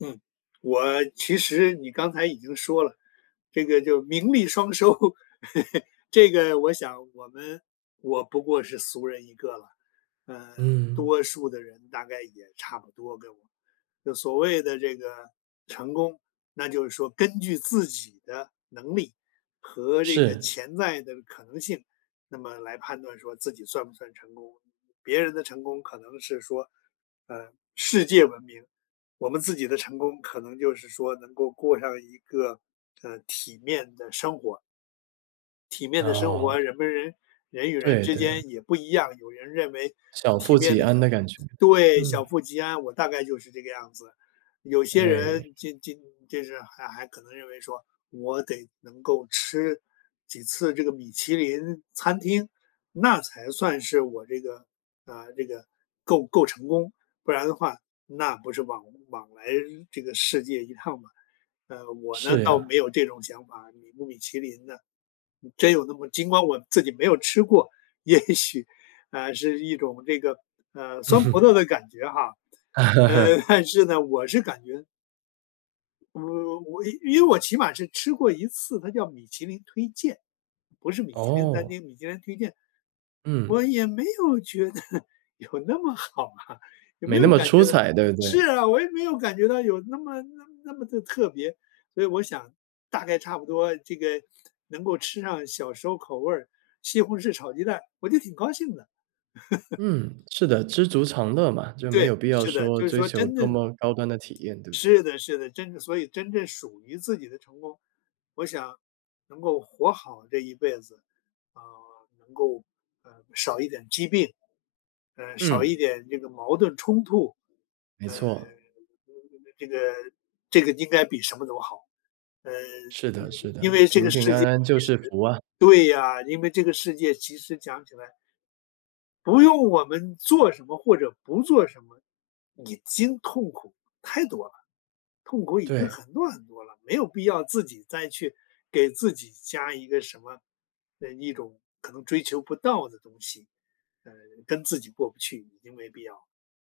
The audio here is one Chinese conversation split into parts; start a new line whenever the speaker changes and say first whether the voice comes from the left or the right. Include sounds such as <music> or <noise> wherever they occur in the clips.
left: 嗯，我其实你刚才已经说了，这个就名利双收。<chuckles> 这个我想我们我不过是俗人一个了，呃，
right: 嗯。
left: 多数的人大概也差不多跟我就所谓的这个成功，那就是说根据自己的能力和这个
right: 是。
left: 潜在的可能性，那么来判断说自己算不算成功。别人的成功可能是说，呃，世界文明，我们自己的成功可能就是说能够过上一个，呃，体面的生活。体面的生活，
right: 哦。
left: 人们人人与人
right: 对，
left: 之
right: 对。
left: 间也不一样，有人认为
right: 小
left: 体
right: 富
left: 面
right: 即
left: 的
right: 安
left: 成
right: 的感觉，
left: 对，
right: 嗯。
left: 小富即安，我大概就是这个样子。有些
right: 哎。
left: 人进进就是还还可能认为说我得能够吃几次这个米其林餐厅，那才算是我这个啊，这个够够成功，不然的话，那不是枉枉来这个世界一趟嘛。呃，我呢，
right: 是
left: 倒
right: 呀。
left: 没有这种想法，米不米其林呢，真有那么尽管我自己没有吃过，也许，啊，是一种这个，呃，酸葡萄
right: <chuckles>
left: 的感觉哈，呃，
right: <chuckles>
left: <chuckles> 但是呢，我是感觉我我因为我起码是吃过一次，它叫米其林推荐，不是米其林餐
right: 哦。
left: 厅，米其林推荐。我
right: 嗯。
left: 也没有觉得有那么好啊，也
right: 没
left: 没
right: 那
left: 有
right: 么
left: 感
right: 出
left: 觉到
right: 彩，对不
left: 是
right: 对？
left: 啊，我也没有感觉到有那么那么那么的特别。所以我想大概差不多这个能够吃上小时候口味儿，西红柿炒鸡蛋，我就挺高兴的。<chuckles>
right: 嗯，是的，知足常乐嘛，就没
left: 对，
right: 有必要
left: 是的，
right: 说
left: 就是
right: 追
left: 说
right: 求
left: 真
right: 多
left: 的
right: 么高端的体验，对不对？
left: 是的，是的，真的，所以真正属于自己的成功，我想能够活好这一辈子，啊，能够，呃，少一点疾病，呃，少一
right: 嗯。
left: 点这个矛盾冲突，
right: 没
left: 呃，
right: 错。
left: 这个这个这个这个应该比什么都好，呃，
right: 是的，是
left: 因为
right: 的，
left: 因为这个
right: 平平
left: 世
right: 安
left: 界
right: 安就
left: 其
right: 是
left: 实
right: 福啊。
left: 对呀，因为这个世界其实讲起来不用我们做什么或者不做什么，已经痛苦太多了，痛苦已经
right: 对。
left: 很多很多了，没有必要自己再去给自己加一个什么呃，一种可能追求不到的东西，呃跟自己过不去，已经没必要。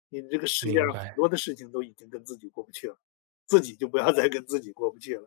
left: 因为这个世界上
right: 明
left: 很
right: 白。
left: 多的事情都已经跟自己过不去了，自己就不要再跟自己过不去了。